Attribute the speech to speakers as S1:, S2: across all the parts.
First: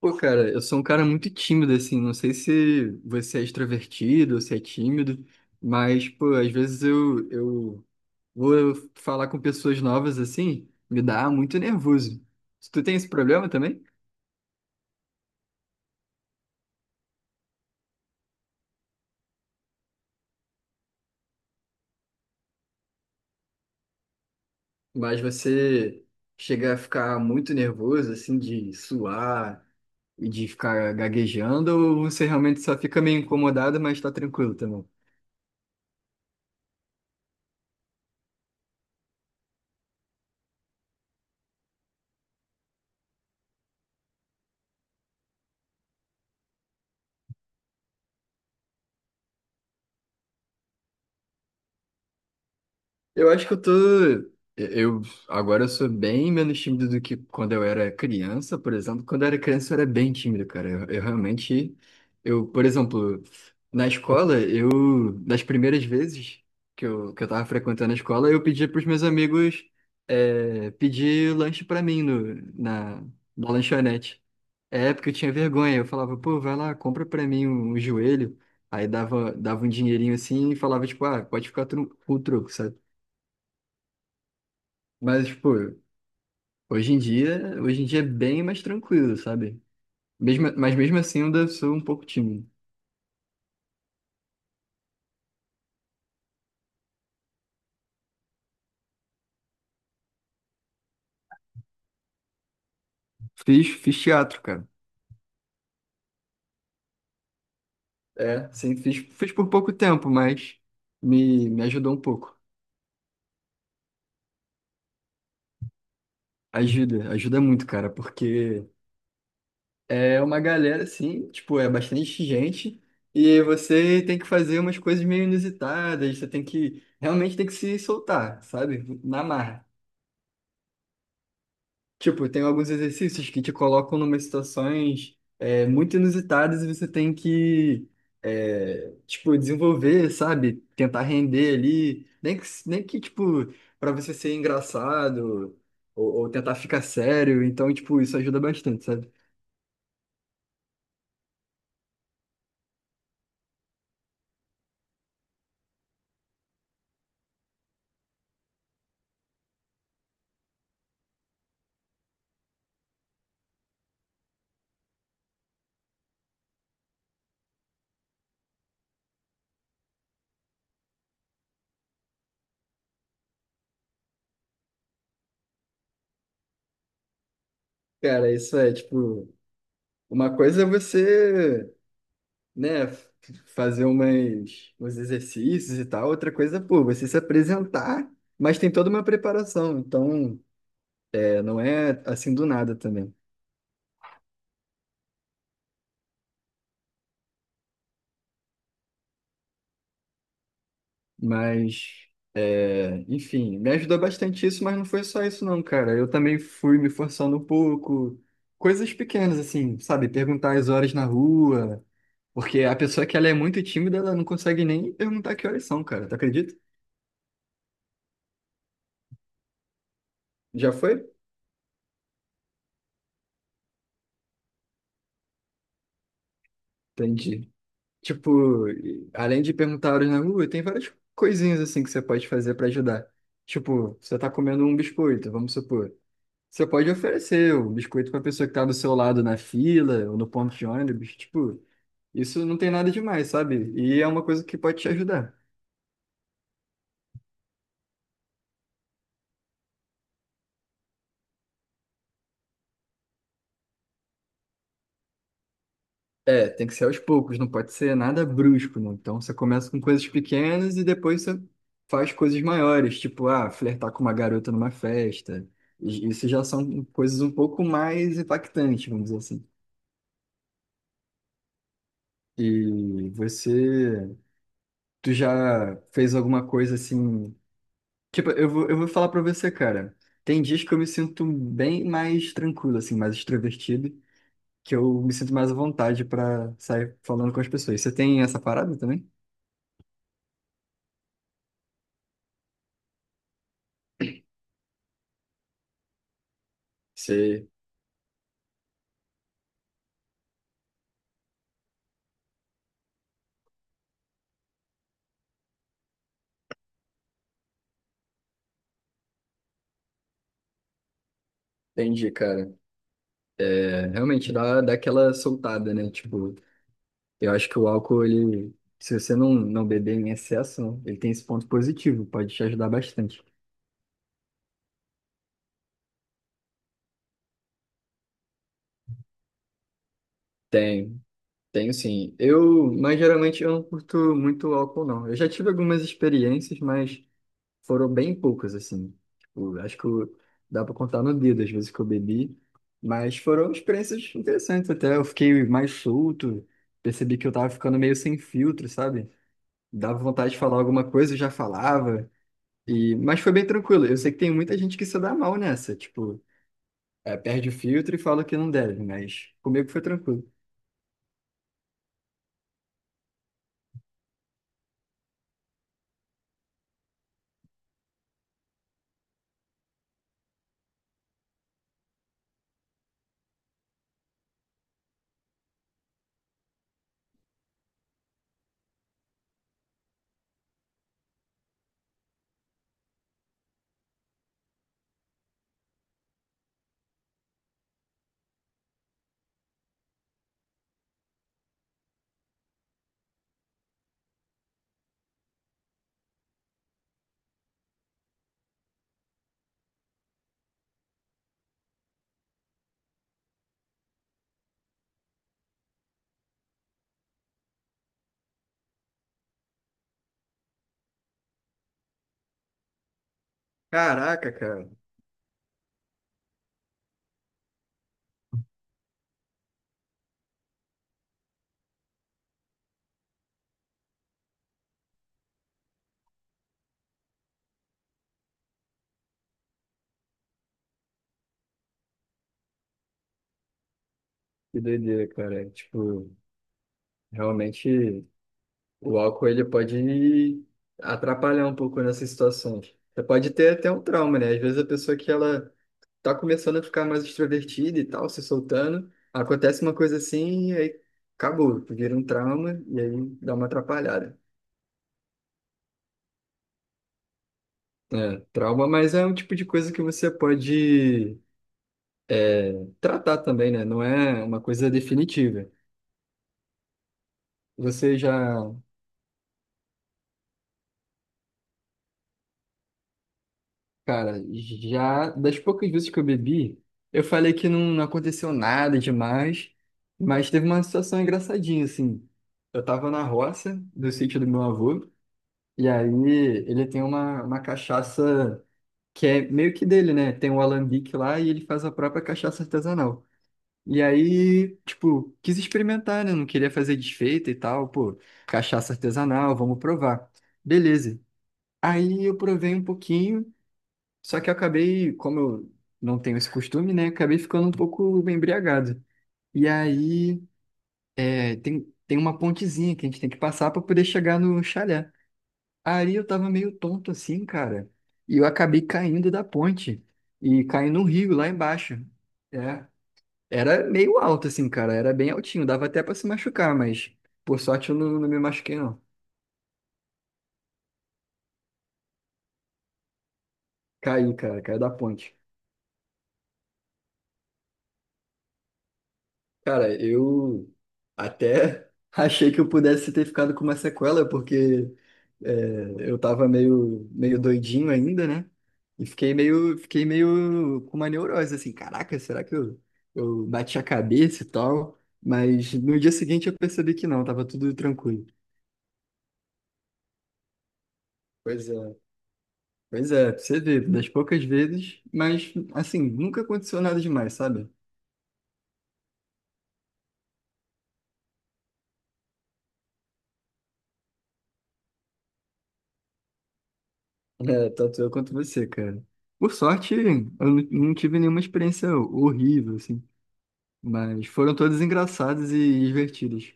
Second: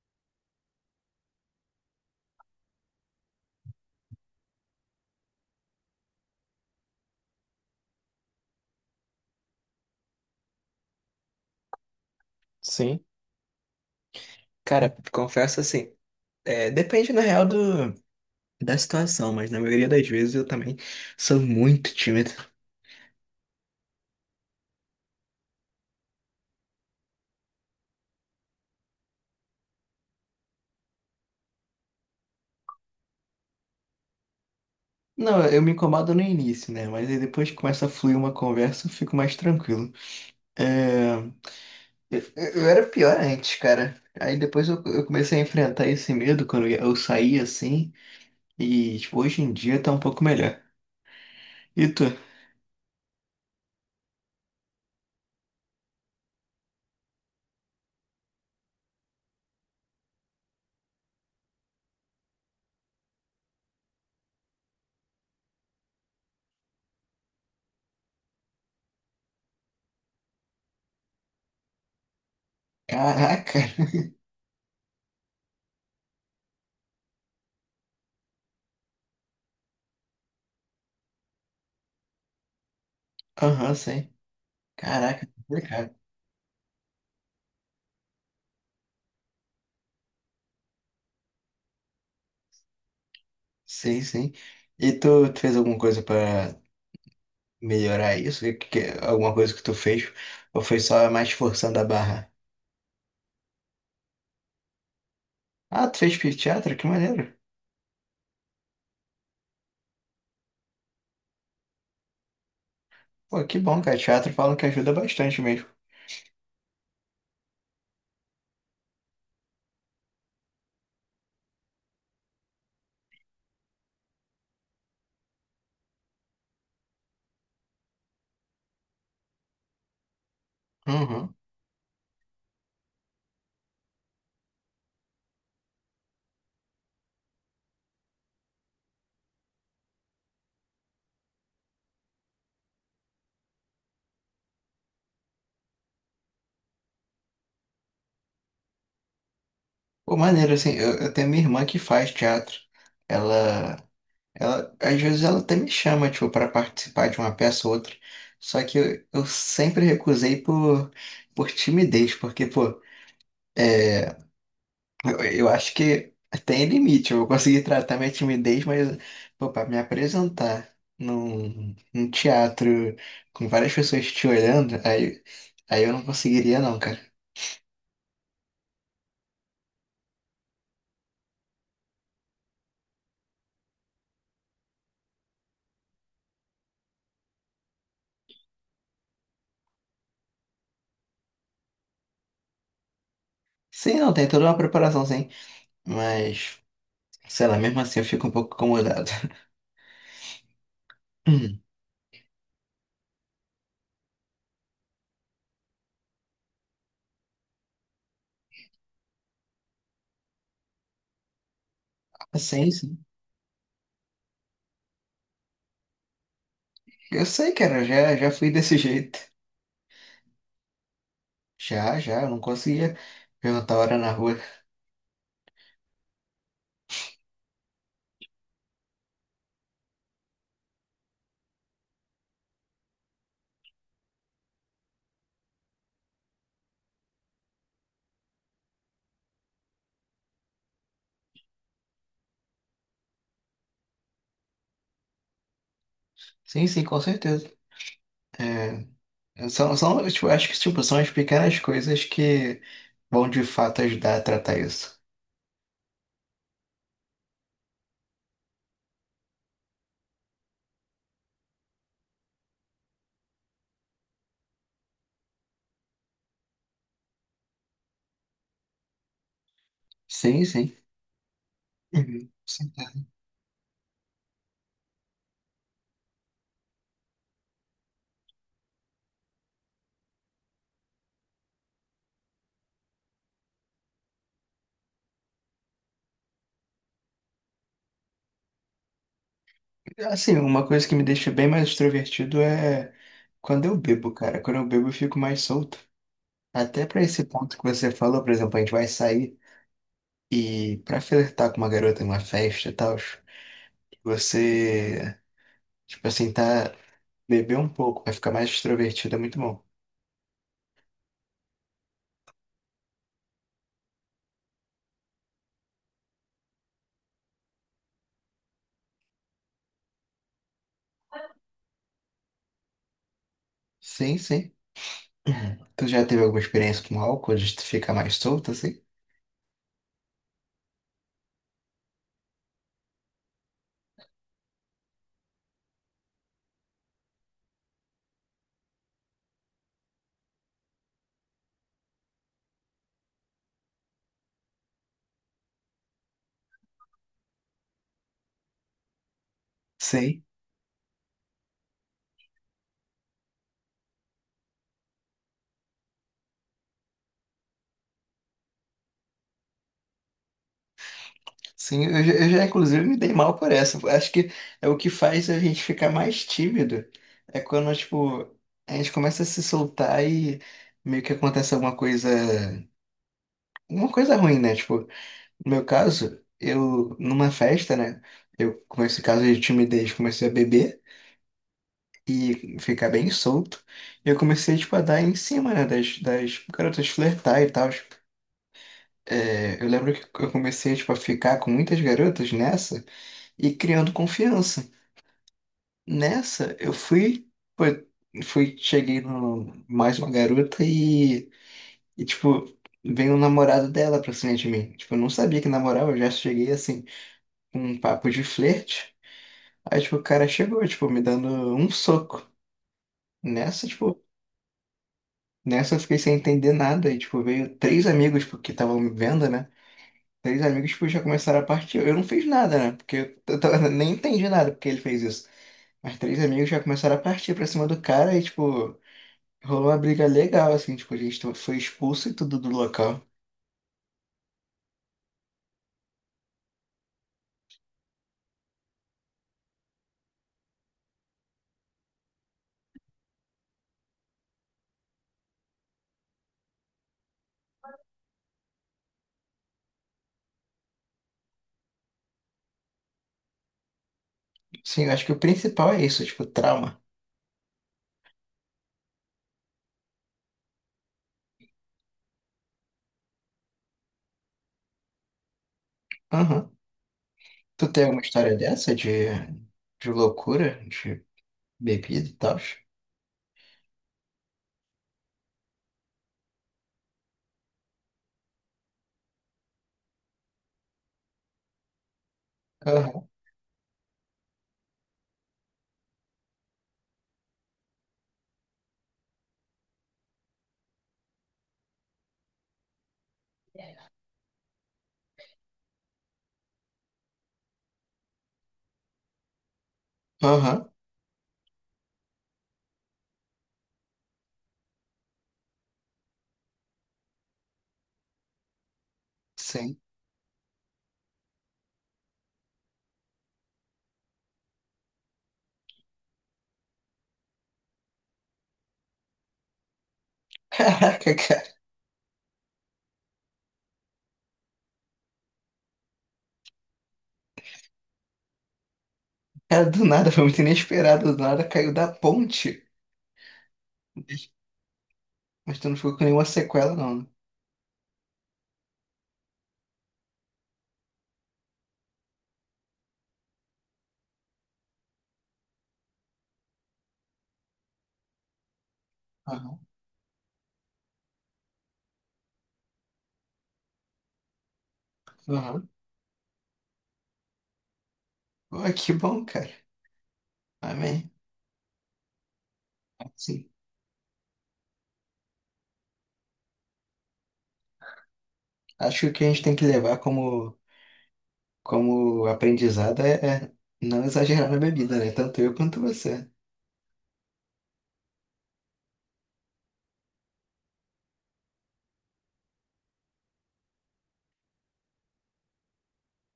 S1: Pô, cara, eu sou um cara muito tímido, assim. Não sei se você é extrovertido ou se é tímido, mas, pô, às vezes eu vou falar com pessoas novas, assim, me dá muito nervoso. Tu tem
S2: Sim.
S1: esse problema também?
S2: Cara, confesso assim, depende na real da situação, mas na maioria das vezes eu também sou muito tímido.
S1: Mas você chega a ficar muito nervoso, assim, de suar e de ficar gaguejando, ou você realmente só fica meio incomodado, mas tá tranquilo também?
S2: Não, eu me incomodo no início, né? Mas aí depois que começa a fluir uma conversa, eu fico mais tranquilo. É, eu, eu era pior antes, cara. Aí depois eu comecei a enfrentar esse medo quando eu saí assim, e tipo, hoje em dia tá um pouco melhor. E tu?
S1: Eu acho que eu tô. Eu agora eu sou bem menos tímido do que quando eu era criança, por exemplo. Quando eu era criança eu era bem tímido, cara. Eu realmente, eu, por exemplo, na escola, eu das primeiras vezes que eu tava frequentando a escola, eu pedia pros meus amigos pedir lanche pra mim no, na, na
S2: Caraca!
S1: lanchonete. É, porque eu tinha vergonha. Eu falava, pô, vai lá, compra pra mim um, um joelho. Aí dava, dava um dinheirinho assim e falava, tipo, ah, pode ficar com o troco, sabe?
S2: Aham, sim. Caraca,
S1: Mas, tipo,
S2: complicado.
S1: hoje em dia é bem mais tranquilo, sabe? Mesmo, mas mesmo assim eu ainda sou um pouco tímido.
S2: Sim, sim. E tu fez alguma coisa pra melhorar isso? Alguma coisa que tu fez? Ou foi só mais forçando a barra?
S1: Fiz, fiz teatro, cara.
S2: Ah, tu fez teatro? Que maneiro.
S1: É, sim, fiz, fiz por pouco tempo, mas me ajudou um pouco.
S2: Pô, que bom, cara. Teatro falam que ajuda bastante mesmo.
S1: Ajuda, ajuda muito, cara, porque é uma galera, assim, tipo, é bastante gente e você tem que fazer umas coisas meio inusitadas, você tem que, realmente tem que se soltar, sabe? Na marra.
S2: Uhum.
S1: Tipo, tem alguns exercícios que te colocam numa situações muito inusitadas e você tem que, é, tipo, desenvolver, sabe? Tentar render ali. Nem que, nem que tipo, para você ser engraçado ou tentar ficar sério. Então, tipo, isso ajuda bastante, sabe?
S2: Pô, maneiro, assim, eu tenho minha irmã que faz teatro. Ela, às vezes ela até me chama, tipo, para participar de uma peça ou outra. Só que eu sempre recusei por timidez, porque, pô, eu acho que tem limite. Eu vou conseguir tratar minha timidez, mas, pô, pra me apresentar num teatro com várias pessoas te olhando, aí eu não conseguiria, não, cara.
S1: Cara, isso é, tipo, uma coisa é você, né, fazer umas, uns exercícios e tal. Outra coisa, é, pô, você se apresentar, mas tem toda uma preparação. Então. Não é assim do nada também.
S2: Sim, não, tem toda uma preparação, sim. Mas, sei lá, mesmo assim eu fico um pouco incomodado. Hum.
S1: Mas, é, enfim, me ajudou bastante isso, mas não foi só isso não, cara. Eu também fui me forçando um pouco. Coisas pequenas, assim, sabe? Perguntar as horas na rua. Porque
S2: Sim,
S1: a
S2: sim.
S1: pessoa que ela é muito tímida, ela não consegue nem perguntar que horas são, cara. Tu acredita?
S2: Eu sei, cara, já fui desse jeito.
S1: Já foi?
S2: Já, já, eu não conseguia perguntar a hora na rua.
S1: Entendi. Tipo, além de perguntar horas na rua, tem várias coisinhas assim que você pode fazer pra ajudar. Tipo, você tá comendo um biscoito, vamos supor. Você pode oferecer o biscoito pra pessoa que tá do seu lado na fila ou no ponto de ônibus. Tipo, isso não tem nada demais, sabe? E é uma coisa que pode te ajudar.
S2: Sim, sim, com certeza. É, são, tipo, são as pequenas coisas que vão de fato ajudar a tratar isso.
S1: É, tem que ser aos poucos, não pode ser nada brusco, não. Então você começa com coisas pequenas e depois você faz coisas maiores, tipo, ah, flertar com uma garota numa festa. Isso já são coisas um pouco mais impactantes, vamos dizer assim.
S2: Sim, sim. Uhum. Sim, tá.
S1: E você, tu já fez alguma coisa assim? Tipo, eu vou falar pra você, cara. Tem dias que eu me sinto bem mais tranquilo, assim, mais extrovertido, que eu me sinto mais à vontade pra sair falando com as pessoas. Você tem essa parada também?
S2: Assim, uma coisa que me deixa bem mais extrovertido é quando eu bebo, cara. Quando eu bebo, eu fico mais solto. Até pra esse
S1: Você
S2: ponto que você falou, por exemplo, a gente vai sair e pra flertar com uma garota numa festa e tal, você, tipo assim, tá beber um pouco, vai ficar mais extrovertido, é muito bom.
S1: Entendi, cara. É, realmente dá, dá aquela soltada, né? Tipo, eu acho que o álcool, ele, se você não, não beber em excesso, ele tem esse ponto positivo, pode te ajudar bastante.
S2: Sim, sim. Uhum. Tu já teve alguma experiência com álcool de tu ficar mais solto assim?
S1: Tem, tenho sim. Eu, mas geralmente eu não curto muito álcool, não. Eu já tive algumas experiências, mas. Foram bem poucas, assim. Tipo, acho dá pra contar no dedo as vezes que eu bebi. Mas foram experiências interessantes até. Eu fiquei mais solto, percebi que eu tava ficando meio sem filtro, sabe? Dava
S2: Sei,
S1: vontade de falar alguma coisa, eu já falava. E... Mas foi bem tranquilo. Eu sei que tem muita gente que se dá mal nessa. Tipo, é, perde o filtro e fala que não deve, mas comigo foi tranquilo.
S2: sim, eu já inclusive me dei mal por essa. Acho que é o que faz a gente ficar mais tímido. É quando, tipo, a gente começa a se soltar e meio que acontece alguma coisa, uma coisa ruim, né? Tipo, no meu caso, eu, numa festa, né? Eu, com esse caso de timidez, comecei a beber e ficar bem solto. E eu comecei, tipo, a dar em cima, né? Das garotas flertar e tal. É, eu lembro que eu comecei, tipo, a ficar com muitas garotas nessa. E criando confiança. Nessa, eu fui, foi, fui cheguei no mais uma garota e tipo, veio o namorado dela pra cima de mim. Tipo, eu não sabia que namorava, eu já cheguei assim, com um papo de flerte. Aí, tipo, o cara chegou, tipo, me dando um soco. Nessa, tipo,
S1: Caraca, cara.
S2: nessa eu fiquei sem entender nada. E, tipo, veio três amigos, tipo, que estavam me vendo, né? Três amigos, tipo, já começaram a partir. Eu não fiz nada, né? Porque eu tava- nem entendi nada porque ele fez isso. As três amigas já começaram a partir pra cima do cara e, tipo, rolou uma briga legal, assim, tipo, a gente to- foi expulso e tudo do local.
S1: Que doideira, cara. Tipo, realmente. O álcool ele pode atrapalhar um pouco nessas situações. Você pode ter até um trauma, né? Às vezes a pessoa que ela tá começando a ficar mais extrovertida e tal, se soltando, acontece uma coisa assim e aí acabou, vira um trauma e aí dá uma atrapalhada.
S2: Sim, eu acho que o principal é isso, tipo, trauma.
S1: É, trauma, mas é um tipo de coisa que você pode é, tratar também, né? Não é uma coisa definitiva.
S2: Aham. Tu tem
S1: Você
S2: alguma
S1: já
S2: história dessa de loucura, de bebida e tal?
S1: Cara, já das poucas vezes que eu bebi, eu falei que não, não aconteceu nada demais, mas teve uma situação engraçadinha, assim. Eu tava na
S2: Aham.
S1: roça do sítio do meu avô, e aí ele tem uma cachaça que é meio que dele, né? Tem um alambique lá e ele faz a própria cachaça artesanal. E aí, tipo, quis experimentar, né? Não queria fazer desfeita e tal, pô, cachaça artesanal, vamos provar.
S2: Aham.
S1: Beleza. Aí eu provei um pouquinho. Só que eu acabei, como eu não tenho esse costume, né? Acabei ficando um pouco embriagado. E
S2: Sim.
S1: aí é, tem, tem uma pontezinha que a gente tem que passar para poder chegar no chalé. Aí eu tava meio tonto assim, cara. E eu acabei caindo da ponte e caí no
S2: Caraca,
S1: rio lá
S2: cara.
S1: embaixo. É, era meio alto assim, cara. Era bem altinho. Dava até para se machucar, mas por sorte eu não, não me machuquei, não.
S2: Cara, do nada, foi muito inesperado, do nada caiu da ponte.
S1: Caí, cara. Caí da ponte.
S2: Mas tu não ficou com nenhuma sequela, não, né?
S1: Cara, eu até achei que eu pudesse ter ficado com uma sequela, porque é, eu tava meio, meio doidinho ainda, né? E
S2: Aham.
S1: fiquei meio com uma neurose, assim, caraca, será que eu bati a cabeça e tal? Mas
S2: Aham.
S1: no dia seguinte eu percebi que não, tava tudo tranquilo.
S2: Pô, que bom, cara. Amém.
S1: Pois é. Pois é, pra você
S2: Sim.
S1: vê, das poucas vezes, mas assim, nunca aconteceu nada demais, sabe?
S2: Acho que o que a gente tem que levar como aprendizado é não exagerar na bebida, né? Tanto eu quanto você.
S1: É, tanto eu quanto você, cara. Por sorte, eu não não tive nenhuma experiência horrível, assim. Mas foram todas engraçadas e divertidas.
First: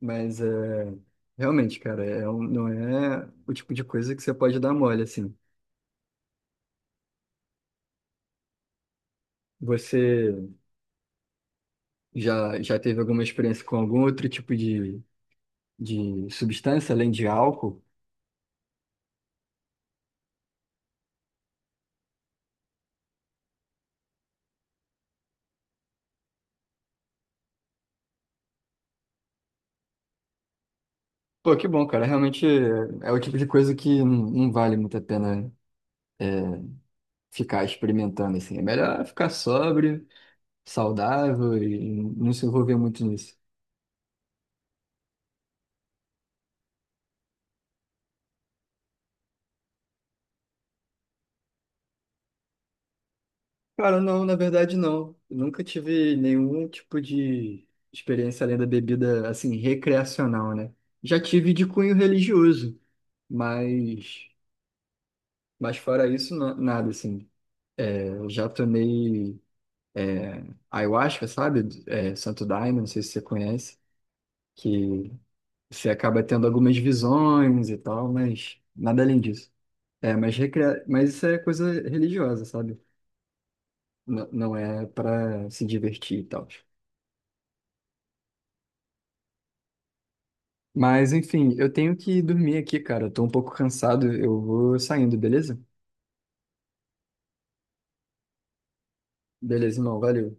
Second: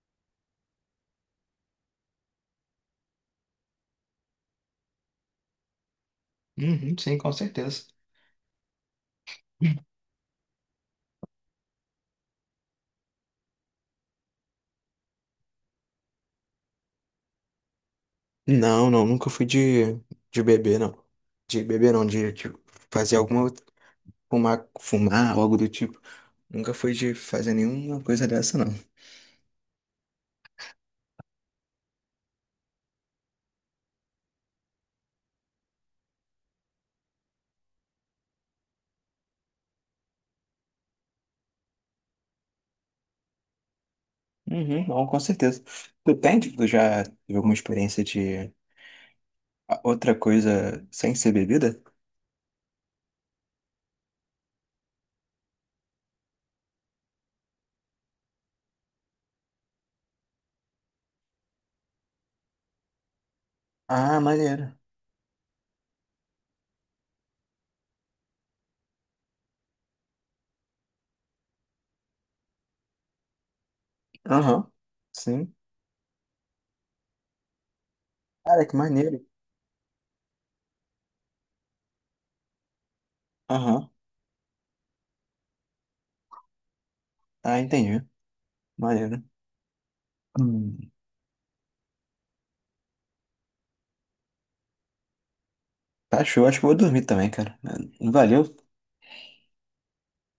S1: Mas é, realmente, cara, é, não é o tipo de coisa que você pode dar mole, assim.
S2: Uhum, sim, com certeza.
S1: Você já, já teve alguma experiência com algum outro tipo de substância, além de álcool?
S2: Não, não, nunca fui de beber, não. De beber, não, de fazer alguma. Outra- Fumar, fumar, algo do tipo. Nunca fui de fazer nenhuma coisa dessa, não.
S1: Pô, que bom, cara. Realmente é, é o tipo de coisa que não, não vale muito a pena ficar experimentando, assim. É melhor ficar sóbrio saudável e não se envolver muito nisso?
S2: Uhum, não, com certeza. Tu tem, tipo, tu já teve alguma experiência de a- outra coisa sem ser bebida?
S1: Cara, não, na verdade não. Eu nunca tive nenhum tipo de experiência além da bebida, assim, recreacional, né? Já tive de cunho religioso,
S2: Ah,
S1: mas,
S2: maneiro.
S1: mas fora isso, nada, assim. Eu já tomei ayahuasca, sabe? É, Santo Daime, não sei se você conhece,
S2: Aham,
S1: que
S2: sim.
S1: você acaba tendo algumas visões e tal, mas
S2: Cara, que
S1: nada
S2: maneiro.
S1: além disso. É, mas, mas isso é coisa religiosa, sabe?
S2: Aham,
S1: Não, não é para se divertir e tal.
S2: ah, entendi. Maneiro. Hum,
S1: Mas, enfim, eu tenho que dormir aqui, cara. Eu tô um pouco cansado. Eu vou saindo, beleza?
S2: tá show, acho que eu vou dormir também, cara. Valeu
S1: Beleza, irmão. Valeu.